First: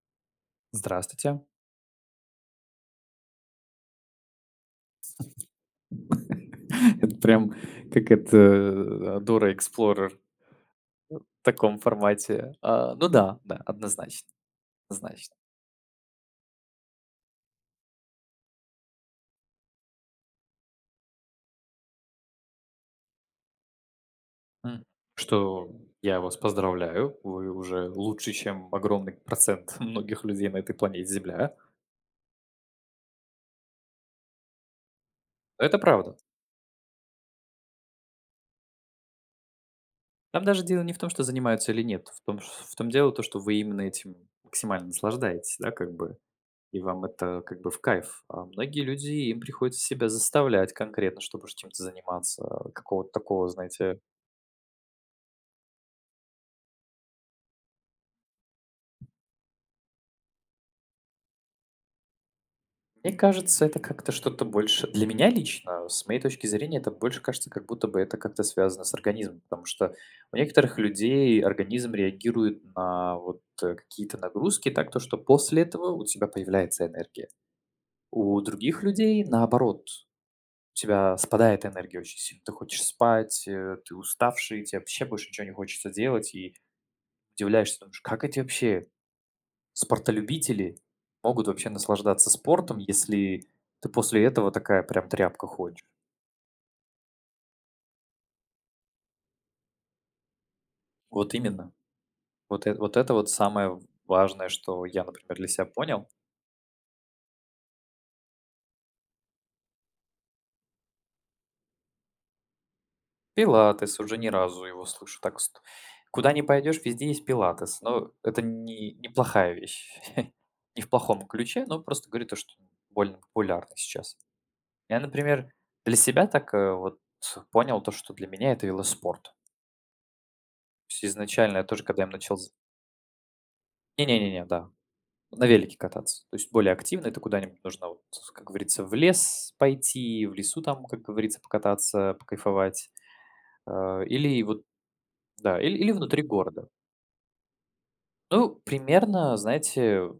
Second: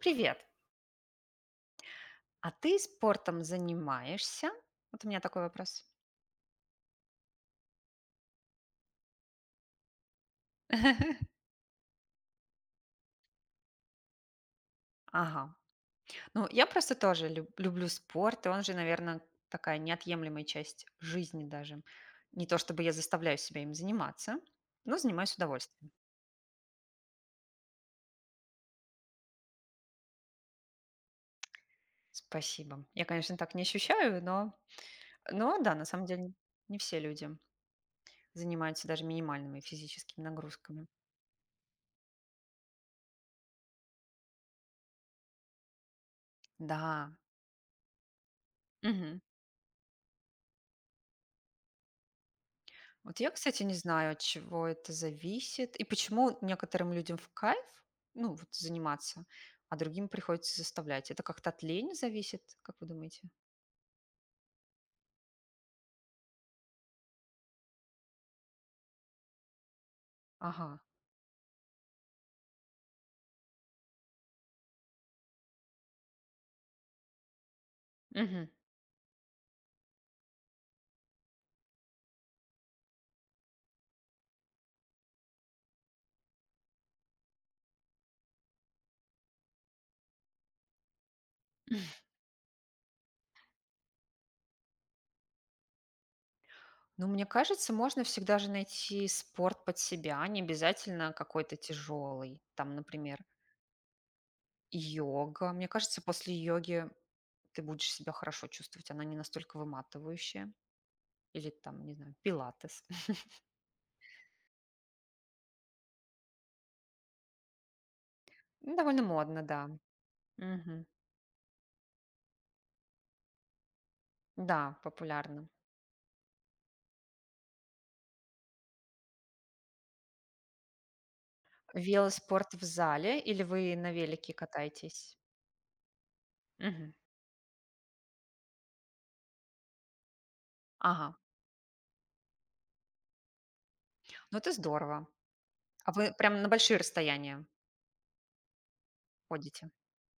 Привет. Здравствуйте. А ты спортом занимаешься? Вот у меня такой вопрос. Это прям как это, Dora Explorer в таком формате. А, ну да, да, однозначно, однозначно. Ага. Ну, я просто тоже люблю спорт, и он же, наверное, такая неотъемлемая часть жизни даже. Не то чтобы я заставляю себя им заниматься, М. но занимаюсь с Что удовольствием. я вас поздравляю, вы уже лучше, чем огромный процент многих людей на этой планете Земля. Спасибо. Я, конечно, так не ощущаю, но Но да, Это на самом правда. деле не все люди занимаются даже минимальными физическими Там даже дело нагрузками. не в том, что занимаются или нет, в том, в том дело то, что вы именно этим максимально наслаждаетесь, да, как бы, и вам Да. это как бы в кайф. А многие люди, Мгм. им приходится себя заставлять конкретно, чтобы уж чем-то заниматься, а, какого-то Вот я, такого, кстати, не знаете. знаю, от чего это зависит и почему некоторым людям в кайф, ну, вот заниматься, а другим приходится заставлять. Это как-то от лени зависит, как вы Мне думаете? кажется, это как-то что-то больше для меня лично, с моей точки зрения, это больше кажется, как будто бы это как-то связано с организмом, потому что у Ага. некоторых людей организм реагирует на вот какие-то нагрузки так, то, что после этого у тебя появляется энергия. У Мгм. других людей, наоборот, у тебя спадает энергия очень сильно. Ты хочешь спать, ты уставший, тебе вообще больше ничего не хочется делать, и удивляешься, думаешь, как эти вообще спортолюбители могут вообще наслаждаться спортом, если ты после этого такая прям тряпка ходишь. Ну, мне кажется, можно всегда же найти спорт под себя, а не обязательно Вот какой-то именно. тяжелый. Вот Там, это вот, это например, вот самое важное, что я, например, для йога. себя Мне кажется, понял. после йоги ты будешь себя хорошо чувствовать. Она не настолько выматывающая. Или там, не знаю, пилатес. Пилатес, уже ни разу его слышу так. Куда не пойдешь, везде есть пилатес. Но это Ну, не, довольно модно, неплохая да. вещь. Не Мгм. в плохом ключе, но просто говорит то, что больно популярно сейчас. Да, Я, популярно. например, для себя так вот понял то, что для меня это велоспорт. То есть изначально я тоже, когда я им начал. Велоспорт в зале или вы на велике Не-не-не, да, катаетесь? на велике кататься. То есть более Мгм. активно. Это куда-нибудь нужно, вот, как говорится, в лес пойти, в лесу там, как Ага. говорится, покататься, покайфовать. Э, Ну, или это вот, здорово. да, или, А или вы внутри прям на города. большие расстояния Ну, примерно, ходите? знаете,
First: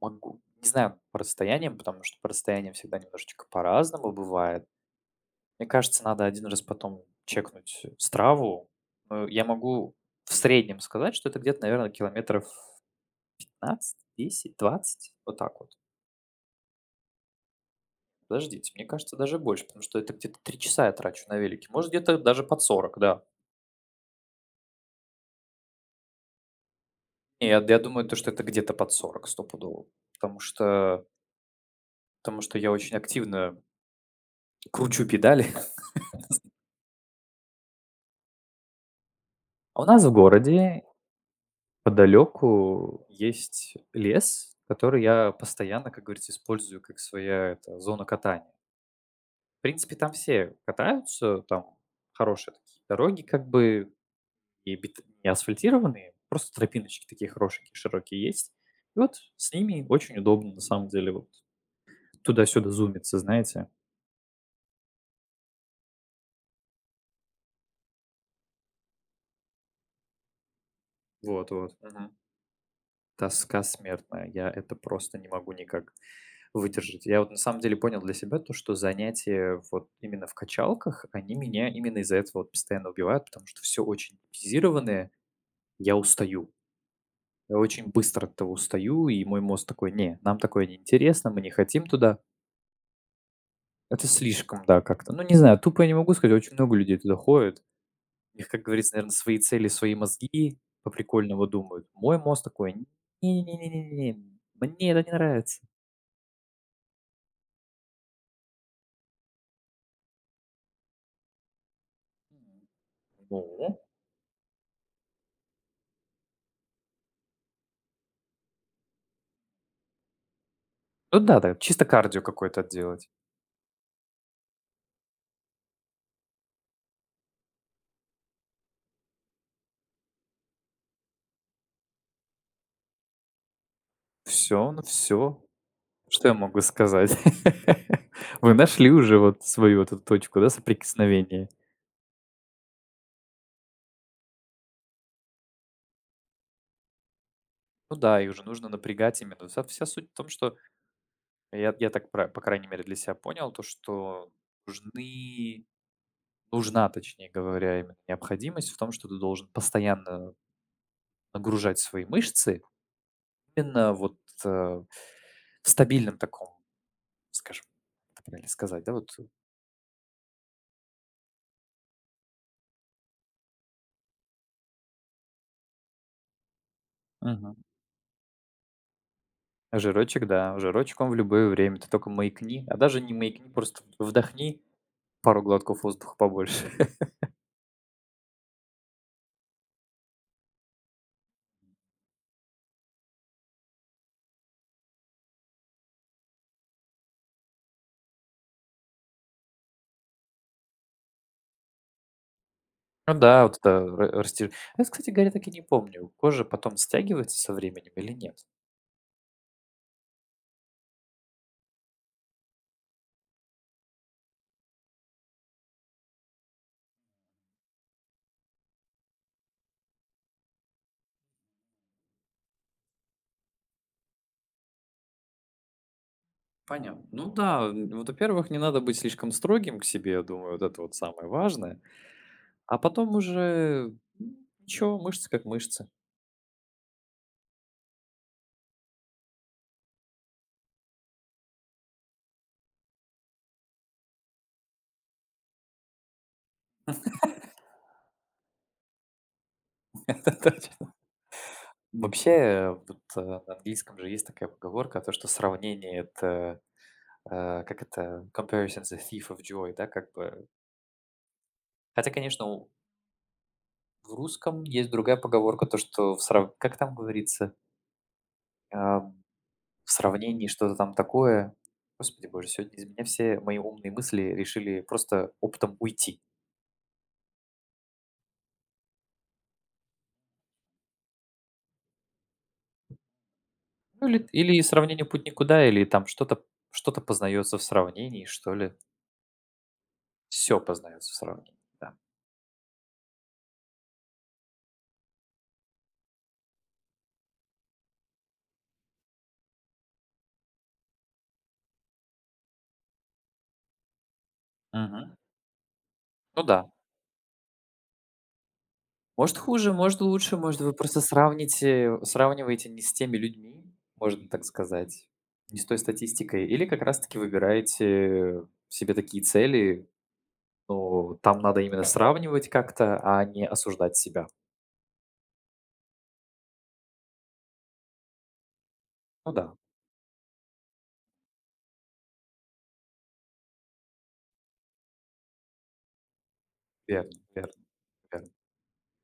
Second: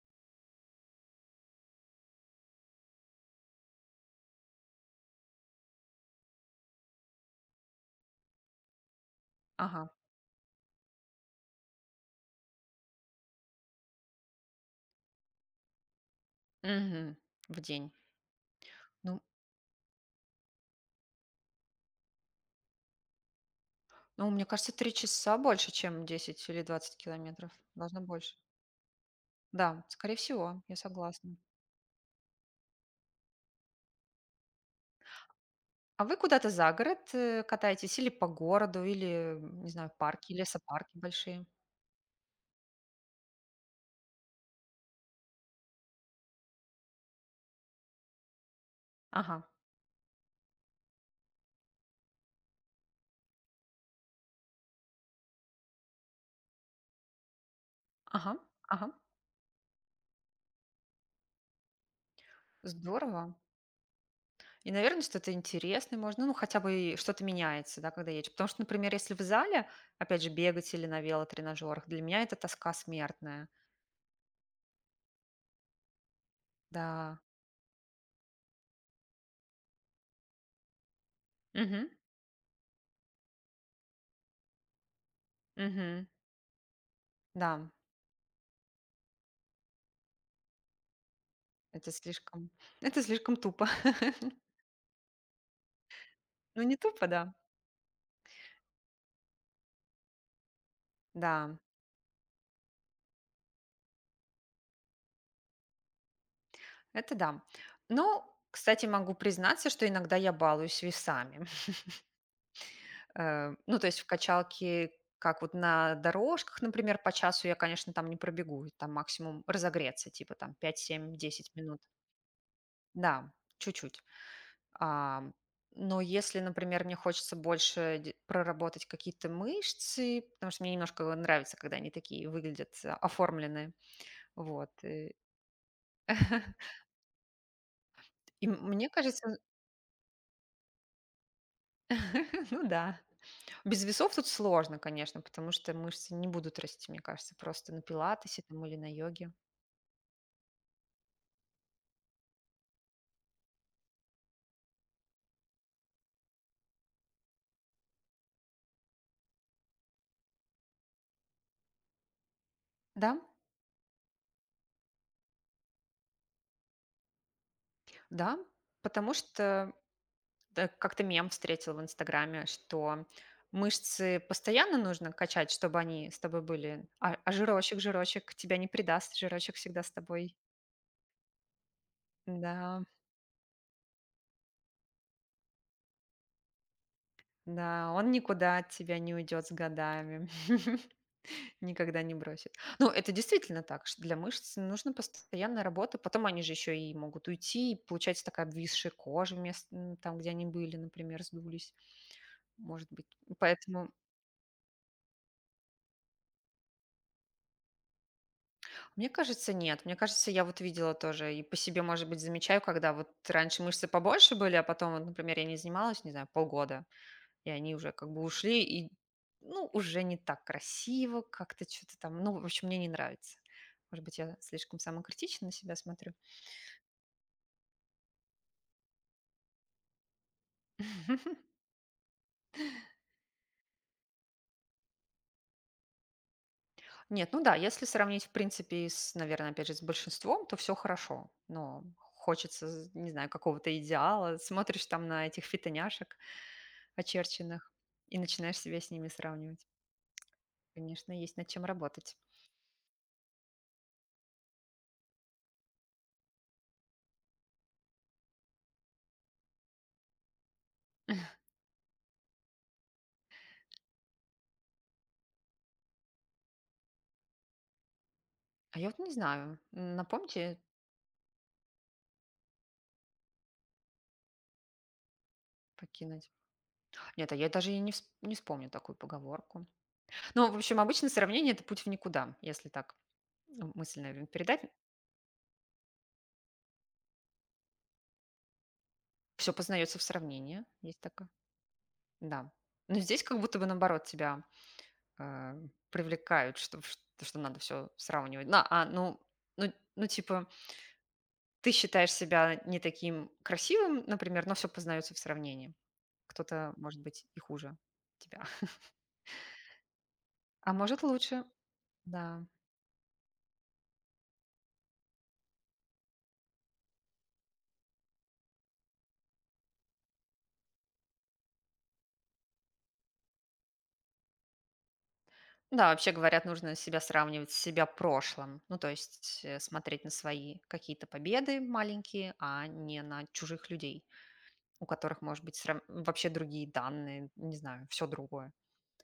могу. Не знаю по расстояниям, потому что по расстояниям всегда немножечко по-разному бывает. Мне кажется, надо один раз потом чекнуть страву. Я Ага. могу в среднем сказать, что это где-то, наверное, километров 15, 10, 20, вот так вот. Мгм. В день. Подождите, мне кажется, Ну, даже больше, потому что это где-то 3 часа я трачу на велике. Может, где-то даже под 40, да. ну, мне кажется, 3 часа больше, чем 10 или 20 Не, километров. я Должно думаю, то, что больше. это где-то под 40, Да, стопудово, скорее потому всего, я что согласна. Я очень активно кручу педали. А вы куда-то за город, катаетесь или по городу, или, не А у знаю, нас в парки, городе лесопарки большие? подалеку есть лес, который я постоянно, как говорится, использую как своя это зона катания. Ага, В принципе, там все катаются, там хорошие такие дороги как бы, и бит не асфальтированные, просто тропиночки такие хорошенькие, широкие ага, есть. ага. И вот с ними очень удобно, на самом деле, вот туда-сюда зумиться, Здорово. знаете. И, наверное, что-то интересное можно, ну, хотя бы и что-то меняется, да, когда едешь. Потому что, например, если в зале, опять же, бегать или на Вот вот, велотренажерах, для мгм. меня это тоска смертная. Тоска смертная. Я это просто не могу никак выдержать. Да. Я вот на самом деле понял для себя то, что занятия вот именно в качалках, они меня Мгм. именно из-за этого вот постоянно убивают, потому что все очень типизированное, я Мгм. устаю. Я Да, очень быстро от этого устаю, и мой мозг такой: "Не, нам такое неинтересно, мы не хотим это туда". слишком, это слишком тупо. Это слишком, да, как-то. Ну, не знаю, тупо я не могу сказать, очень Ну, много не людей тупо, туда да. ходят. У них, как говорится, наверное, свои цели, свои мозги, по-прикольному Да, думают. Мой мозг такой: "Не не не не не мне это не нравится". это да. Ну, кстати, могу признаться, что иногда я балуюсь весами. Ну? Ну, то есть в качалке, как вот на дорожках, например, по часу я, конечно, там не пробегу, там максимум разогреться, типа там Ну да, пять-семь-десять да, минут. чисто кардио какое-то отделать. Да, чуть-чуть. Ам, но если, например, мне хочется больше де проработать какие-то мышцы, потому что мне немножко нравится, когда они такие выглядят, оформленные, вот, Все, ну и всё. Что я могу сказать? и Вы мне нашли уже кажется, вот свою вот эту точку, да, соприкосновения. ну да. Без весов тут сложно, конечно, потому что мышцы не будут расти, мне кажется, просто на Ну да, и пилатесе уже там нужно или на напрягать йоге. именно. Вся суть в том, что я так пра по крайней мере для себя понял, то что нужны нужна, точнее говоря, именно необходимость в том, что ты должен постоянно нагружать свои мышцы Да, именно вот, в стабильном таком, скажем, как да, правильно сказать, да, потому что Да, как-то мем встретил в Инстаграме, что мышцы постоянно нужно качать, чтобы они с тобой были, а Мгм. жирочек, жирочек тебя не предаст, жирочек всегда с Жирочек, тобой. да, жирочек он в любое время. Ты только маякни, а Да, даже не маякни, просто вдохни пару глотков воздуха побольше. да, он никуда от тебя не уйдет с годами, никогда не бросит. Ну, это действительно так, что для мышц нужна постоянная работа, потом они же еще и могут уйти, и получается такая обвисшая кожа вместо там, где они были, например, сдулись, может быть. Ну да, вот это Поэтому. ра растяж Я, кстати говоря, так и не помню, кожа потом стягивается со временем или нет? Мне кажется, нет. Мне кажется, я вот видела тоже и по себе, может быть, замечаю, когда вот раньше мышцы побольше были, а потом, вот, например, я не занималась, не знаю, полгода, и они уже как бы ушли, и, ну, уже не так красиво, как-то что-то там, ну, в общем, мне не нравится. Может быть, я слишком самокритично на себя смотрю. Понятно. Ну да, вот, во-первых, не надо быть слишком строгим к себе, я думаю, вот это вот самое важное. А потом уже, ничего, мышцы как мышцы. Нет, ну да, если сравнить, в принципе, с, наверное, опять же, с большинством, то все хорошо. Но хочется, не знаю, какого-то идеала. Смотришь там на этих фитоняшек очерченных и начинаешь себя с ними сравнивать. Да-да. Конечно, есть над чем работать. Вообще, вот, на английском же есть такая поговорка, то, что сравнение — это, как это, comparison is the thief of joy, да, как бы. Хотя, конечно, у в русском есть другая поговорка, то, что в срав как там говорится, А я вот не в знаю, сравнении напомните что-то там такое. Господи боже, сегодня из меня все мои умные мысли решили просто оптом уйти. покинуть. Нет, а я даже и не, не вспомню такую поговорку. Ну, в общем, обычно сравнение– это путь в никуда, если так ну, мысленно Ну, или наверное, или передать. сравнение путь никуда, или там что-то познается в сравнении, что ли. Все познается в Все сравнении, есть познается в такое. сравнении, да. Да. Но здесь как будто бы наоборот тебя а, привлекают, что в что надо все сравнивать. Ну ну, типа, ты считаешь себя не таким красивым, например, но все познается Мгм. в сравнении. Ну да. Кто-то, может быть, и хуже тебя, Может, хуже, может, лучше, может, а вы просто может, лучше. сравните Да. сравниваете не с теми людьми, можно так сказать, не с той статистикой, или как раз таки выбираете себе такие цели, но там надо именно сравнивать как-то, а не осуждать себя. Да, вообще говорят, нужно себя сравнивать с себя прошлым. Ну, то Ну есть, да, смотреть на свои какие-то победы маленькие, а не на чужих людей, у которых, может быть, срав вообще другие верно, данные, верно, не знаю, все верно. другое.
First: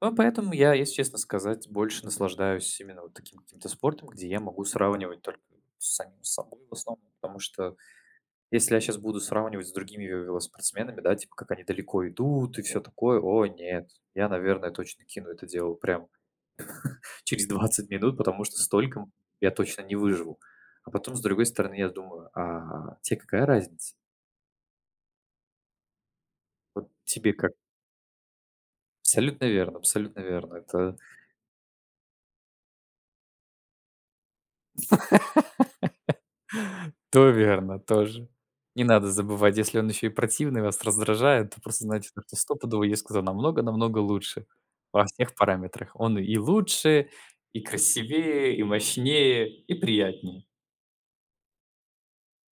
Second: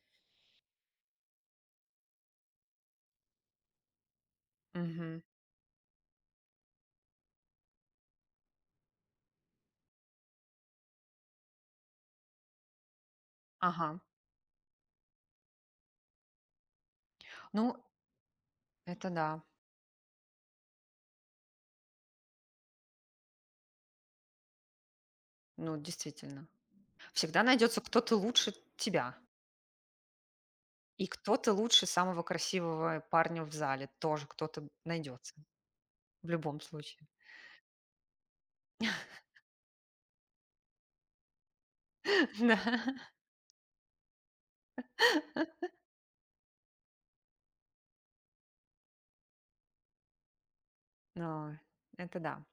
Ну, поэтому я, если честно сказать, больше наслаждаюсь именно вот таким каким-то спортом, где я могу сравнивать Мгм. только с самим собой в основном, потому что если я сейчас буду сравнивать с другими ве велоспортсменами, да, типа, как они далеко идут и все такое, о Ага. нет, я, наверное, точно кину это дело прям через Ну, 20 минут, потому что столько это да. я точно не выживу. А потом, с другой стороны, я думаю: "А тебе какая разница?" Ну, действительно. Вот тебе Всегда как? найдется кто-то лучше тебя Абсолютно верно абсолютно верно. Это и кто-то лучше самого красивого парня в зале. Тоже кто-то найдется в любом случае. то верно, тоже. Не надо забывать, если он еще и противный, вас раздражает, то просто знайте, то, что стопудово есть кто намного-намного лучше во всех параметрах. Он и лучше, и красивее, и мощнее, и приятнее. Да. Но это да.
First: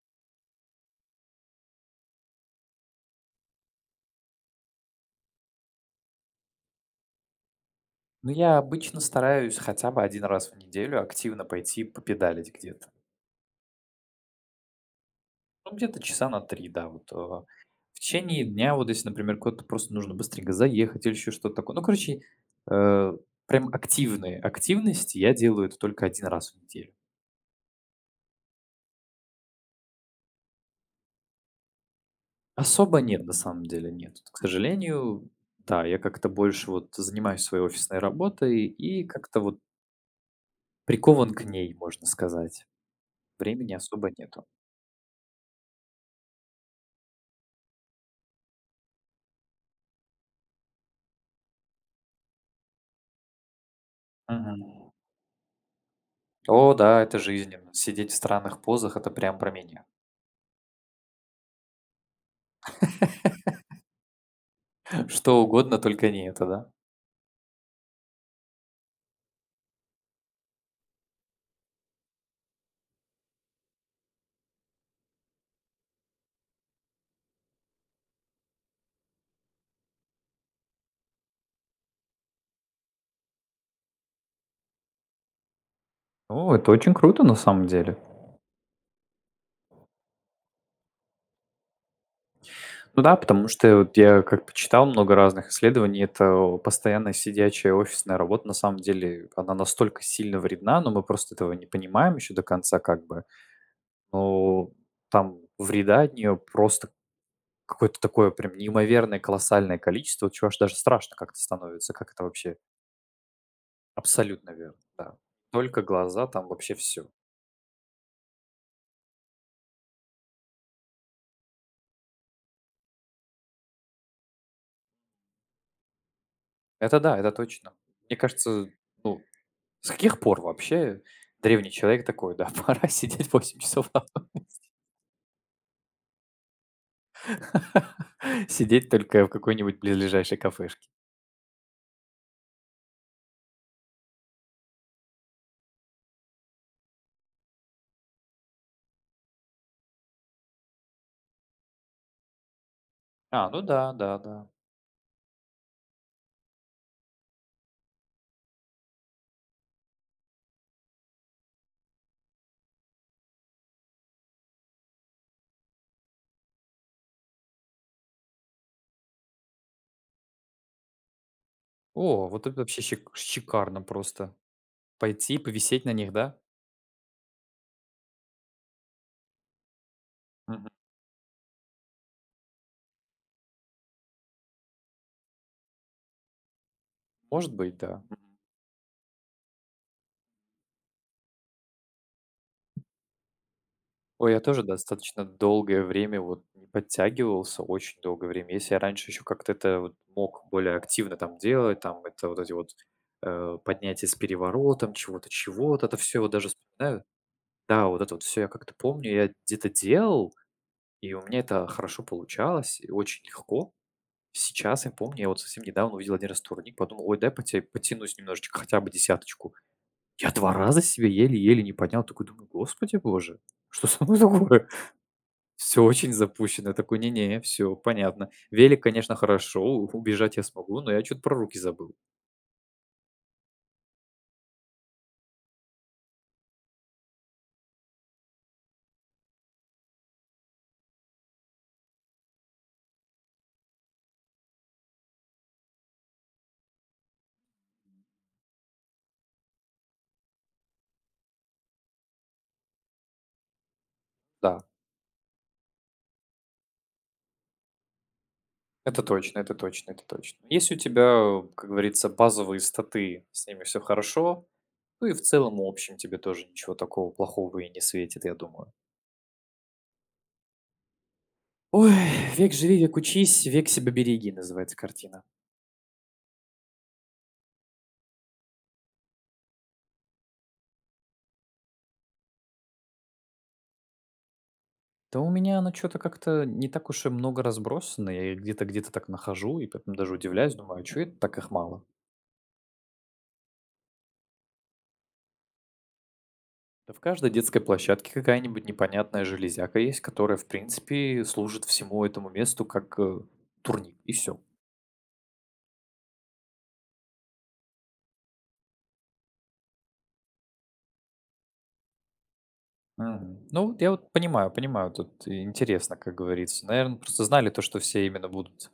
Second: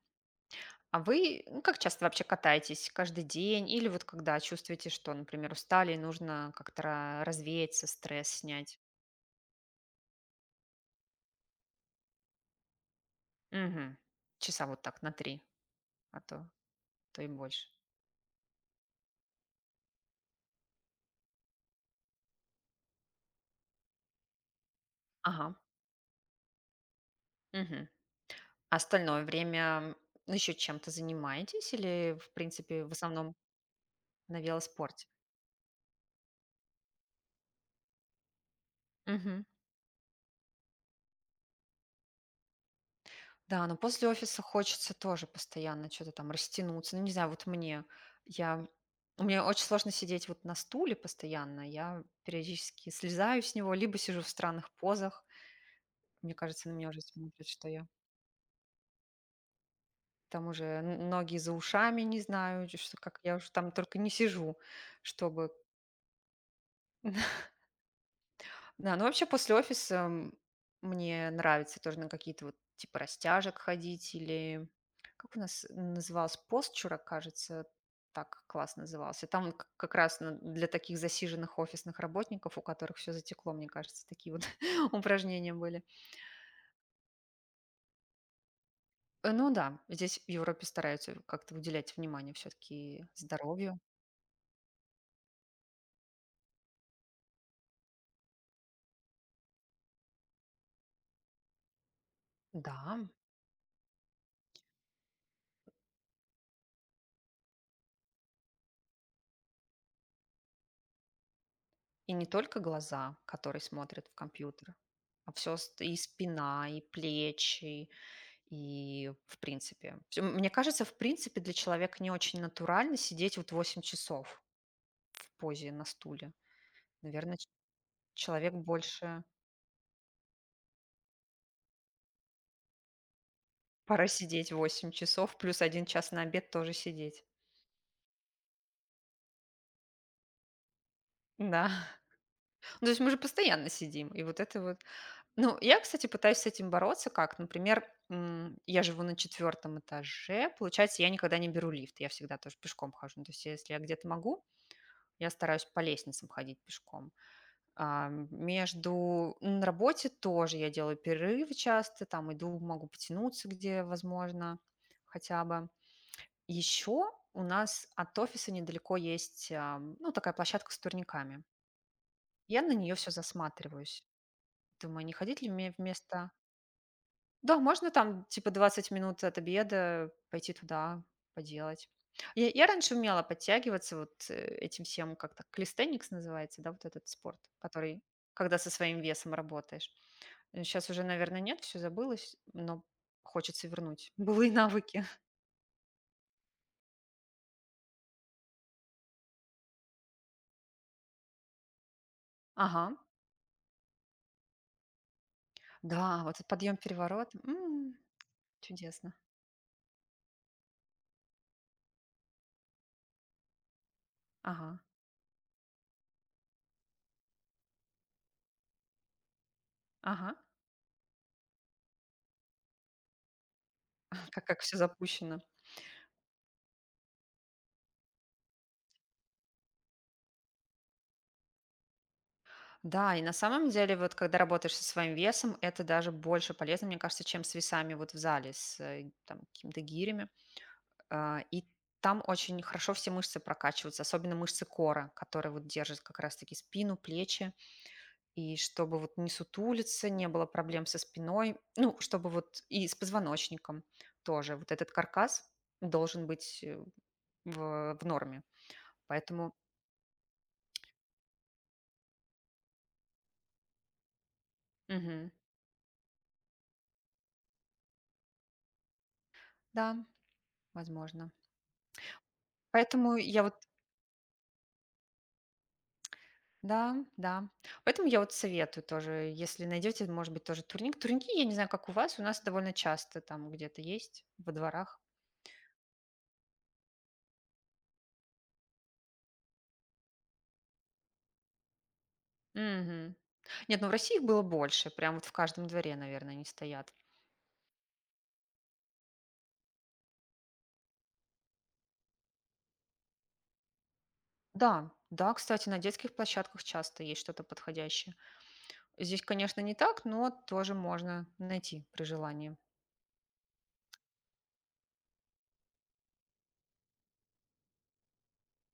А вы, ну, как часто вообще катаетесь? Каждый день? Или вот когда чувствуете, что, например, устали и нужно как-то развеяться, стресс Но я снять? обычно стараюсь хотя бы один раз в неделю активно пойти попедалить где-то. Мгм. Часа вот так на три, Ну, где-то а часа на то, 3, да, вот. То и больше. В течение дня, вот если, например, куда-то просто нужно быстренько заехать или еще что-то такое. Ну, короче, э, прям активные активности я Ага. делаю это только один раз в неделю. Мгм. А остальное время, ну, еще чем-то занимаетесь или, в принципе, в Особо нет, на основном самом деле, нет. Вот, к на велоспорте? сожалению, да, я как-то больше вот занимаюсь своей офисной работой и как-то Мгм. вот прикован к ней, можно сказать. Да, Времени но после особо офиса нету. хочется тоже постоянно что-то там растянуться. Ну, не знаю, я, мне очень сложно сидеть вот на стуле постоянно. Я периодически слезаю с него, либо сижу в Мгм. странных позах. Мне кажется, на О меня уже да, это смотрят, что жизненно. я Сидеть в странных позах — это прям про меня. там уже ноги за ушами, не знаю, что как я уже там только не сижу, Что чтобы. угодно, только не это, да. Да, ну вообще после офиса мне нравится тоже на какие-то вот типа растяжек ходить или как у нас называлось постчурак, кажется, так класс назывался. Там вот как раз для таких засиженных офисных работников, у которых все затекло, мне кажется, такие вот упражнения были. Ну, это очень круто на самом деле. Ну да, здесь в Европе стараются как-то уделять внимание Ну все-таки да, потому что здоровью. вот я как почитал много разных исследований, это постоянная сидячая офисная работа, на самом деле, она настолько сильно вредна, но мы просто этого не понимаем еще до Да, конца как бы. Ну, там вреда от нее просто какое-то такое прям неимоверное, колоссальное количество, вот чего аж даже страшно как-то становится, как и это не вообще. только глаза, которые смотрят в Абсолютно компьютер, верно, да. а все Только и глаза, там спина, вообще и все. плечи. И, в принципе, всё мне кажется, в принципе, для человека не очень натурально сидеть вот 8 часов в позе на стуле. Это да, это Наверное, ч точно. Мне человек кажется, ну, больше. с каких пор вообще древний человек такой: "Да, пора сидеть 8 часов на Пора зоне". сидеть 8 часов, плюс 1 час на обед тоже сидеть. Сидеть только в какой-нибудь близлежащей кафешке. Да. Ну, то есть мы же постоянно сидим, и вот это вот. Ну, я, кстати, пытаюсь с этим бороться как. Например, я живу на 4-м этаже, получается, я никогда не беру лифт, я всегда тоже пешком хожу. Ну, то есть А, ну если я да, где-то могу, да-да. я стараюсь по лестницам ходить пешком. Между ну, на работе тоже я делаю перерывы часто, там иду, могу потянуться, где возможно, хотя бы. Еще у нас от офиса недалеко есть, ну, такая площадка с турниками. О, вот это Я на вообще нее все шикарно засматриваюсь. просто. Думаю, не Пойти ходить ли мне повисеть на них, вместо... да? Да, можно там, типа, 20 минут от обеда пойти туда, поделать. Я раньше умела подтягиваться вот этим всем, как-то, калистеникс называется, да, вот этот спорт, Может быть, который, да. Мгм. когда со своим весом работаешь. Сейчас уже, наверное, нет, все забылось, но хочется вернуть Ой, я былые тоже навыки. достаточно долгое время вот не подтягивался, очень долгое время. Если я раньше еще как-то это вот мог более активно там делать, там это вот эти вот Ага, поднятия с переворотом, чего-то, чего-то, это все да, вот вот этот даже вспоминаю. подъем-переворот, Да, вот это вот все я как-то помню, чудесно. я где-то делал, и у меня это хорошо получалось, и очень легко. Ага, Сейчас я помню, я вот совсем недавно увидел один раз турник, подумал, ой, дай потянусь немножечко, хотя бы десяточку. Я ага, 2 раза себе еле-еле не поднял. Такой думаю: "Господи боже, что со мной как такое?" все запущено. Все очень запущено. Я такой: "Не не, все понятно". Велик, конечно, хорошо, у убежать я смогу, но я что то про руки забыл. Да, и на самом деле, вот когда работаешь со своим весом, это даже больше полезно, мне кажется, чем с весами вот в зале, с, там какими-то гирями. И там очень хорошо все мышцы прокачиваются, особенно мышцы кора, которые вот держат как раз таки спину, плечи. И чтобы вот не сутулиться, не было проблем со спиной, ну, чтобы вот и с позвоночником тоже. Да, Вот этот каркас должен быть в норме. это точно, Поэтому, это точно, это точно. Если у тебя, как говорится, базовые статы, с ними все хорошо, ну и в мгм, целом в общем тебе тоже ничего такого плохого и не светит, я думаю. да, возможно. Ой, век живи, век Поэтому я учись, вот, век себя береги, называется картина. да, да. Поэтому я вот советую тоже, если найдете, может быть, тоже турник. Турники, я не знаю, как у вас, у нас довольно часто там где-то есть, во дворах. Да у меня оно что то как-то не так уж и много разбросано. Я их где-то так нахожу и потом даже удивляюсь, думаю, а чё это так их мало? Мгм. Нет, ну в России их было больше, прям вот в каждом дворе, наверное, они стоят. Да в каждой детской площадке какая-нибудь непонятная железяка есть, которая, в принципе, служит всему этому месту как турник, и все. Да, да, кстати, на детских площадках часто есть что-то подходящее. Здесь, конечно, не так, но тоже можно найти при желании. Мгм. Ну, вот я вот понимаю, понимаю, тут интересно, как говорится. Наверное, просто знали то, что все именно будут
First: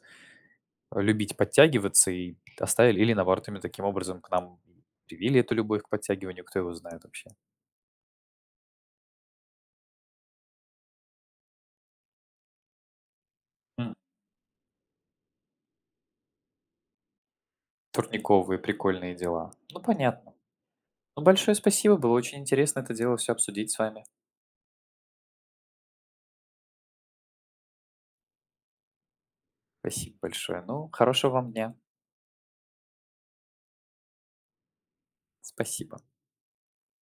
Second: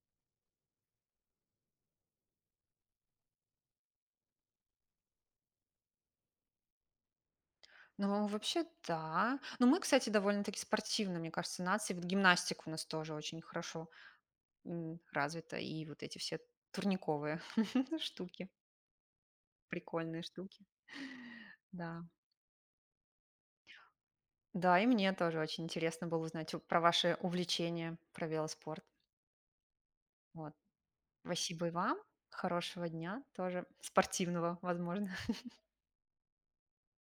любить подтягиваться и оставили, или наоборот, именно таким образом к нам привили эту любовь к подтягиванию, кто его знает вообще. Ну, вообще, да. Ну мы, кстати, довольно-таки спортивны, мне кажется, нации. Вот гимнастика у нас тоже очень хорошо развита. И вот эти все турниковые штуки, Турниковые прикольные дела. Ну, прикольные понятно. штуки. Ну, большое спасибо, Да. было очень интересно это дело все обсудить с вами. Да, и мне тоже очень интересно было узнать про ваше увлечение, про велоспорт. Спасибо Вот. большое. Ну, хорошего вам Спасибо и дня. вам. Хорошего дня тоже, спортивного, возможно. Спасибо.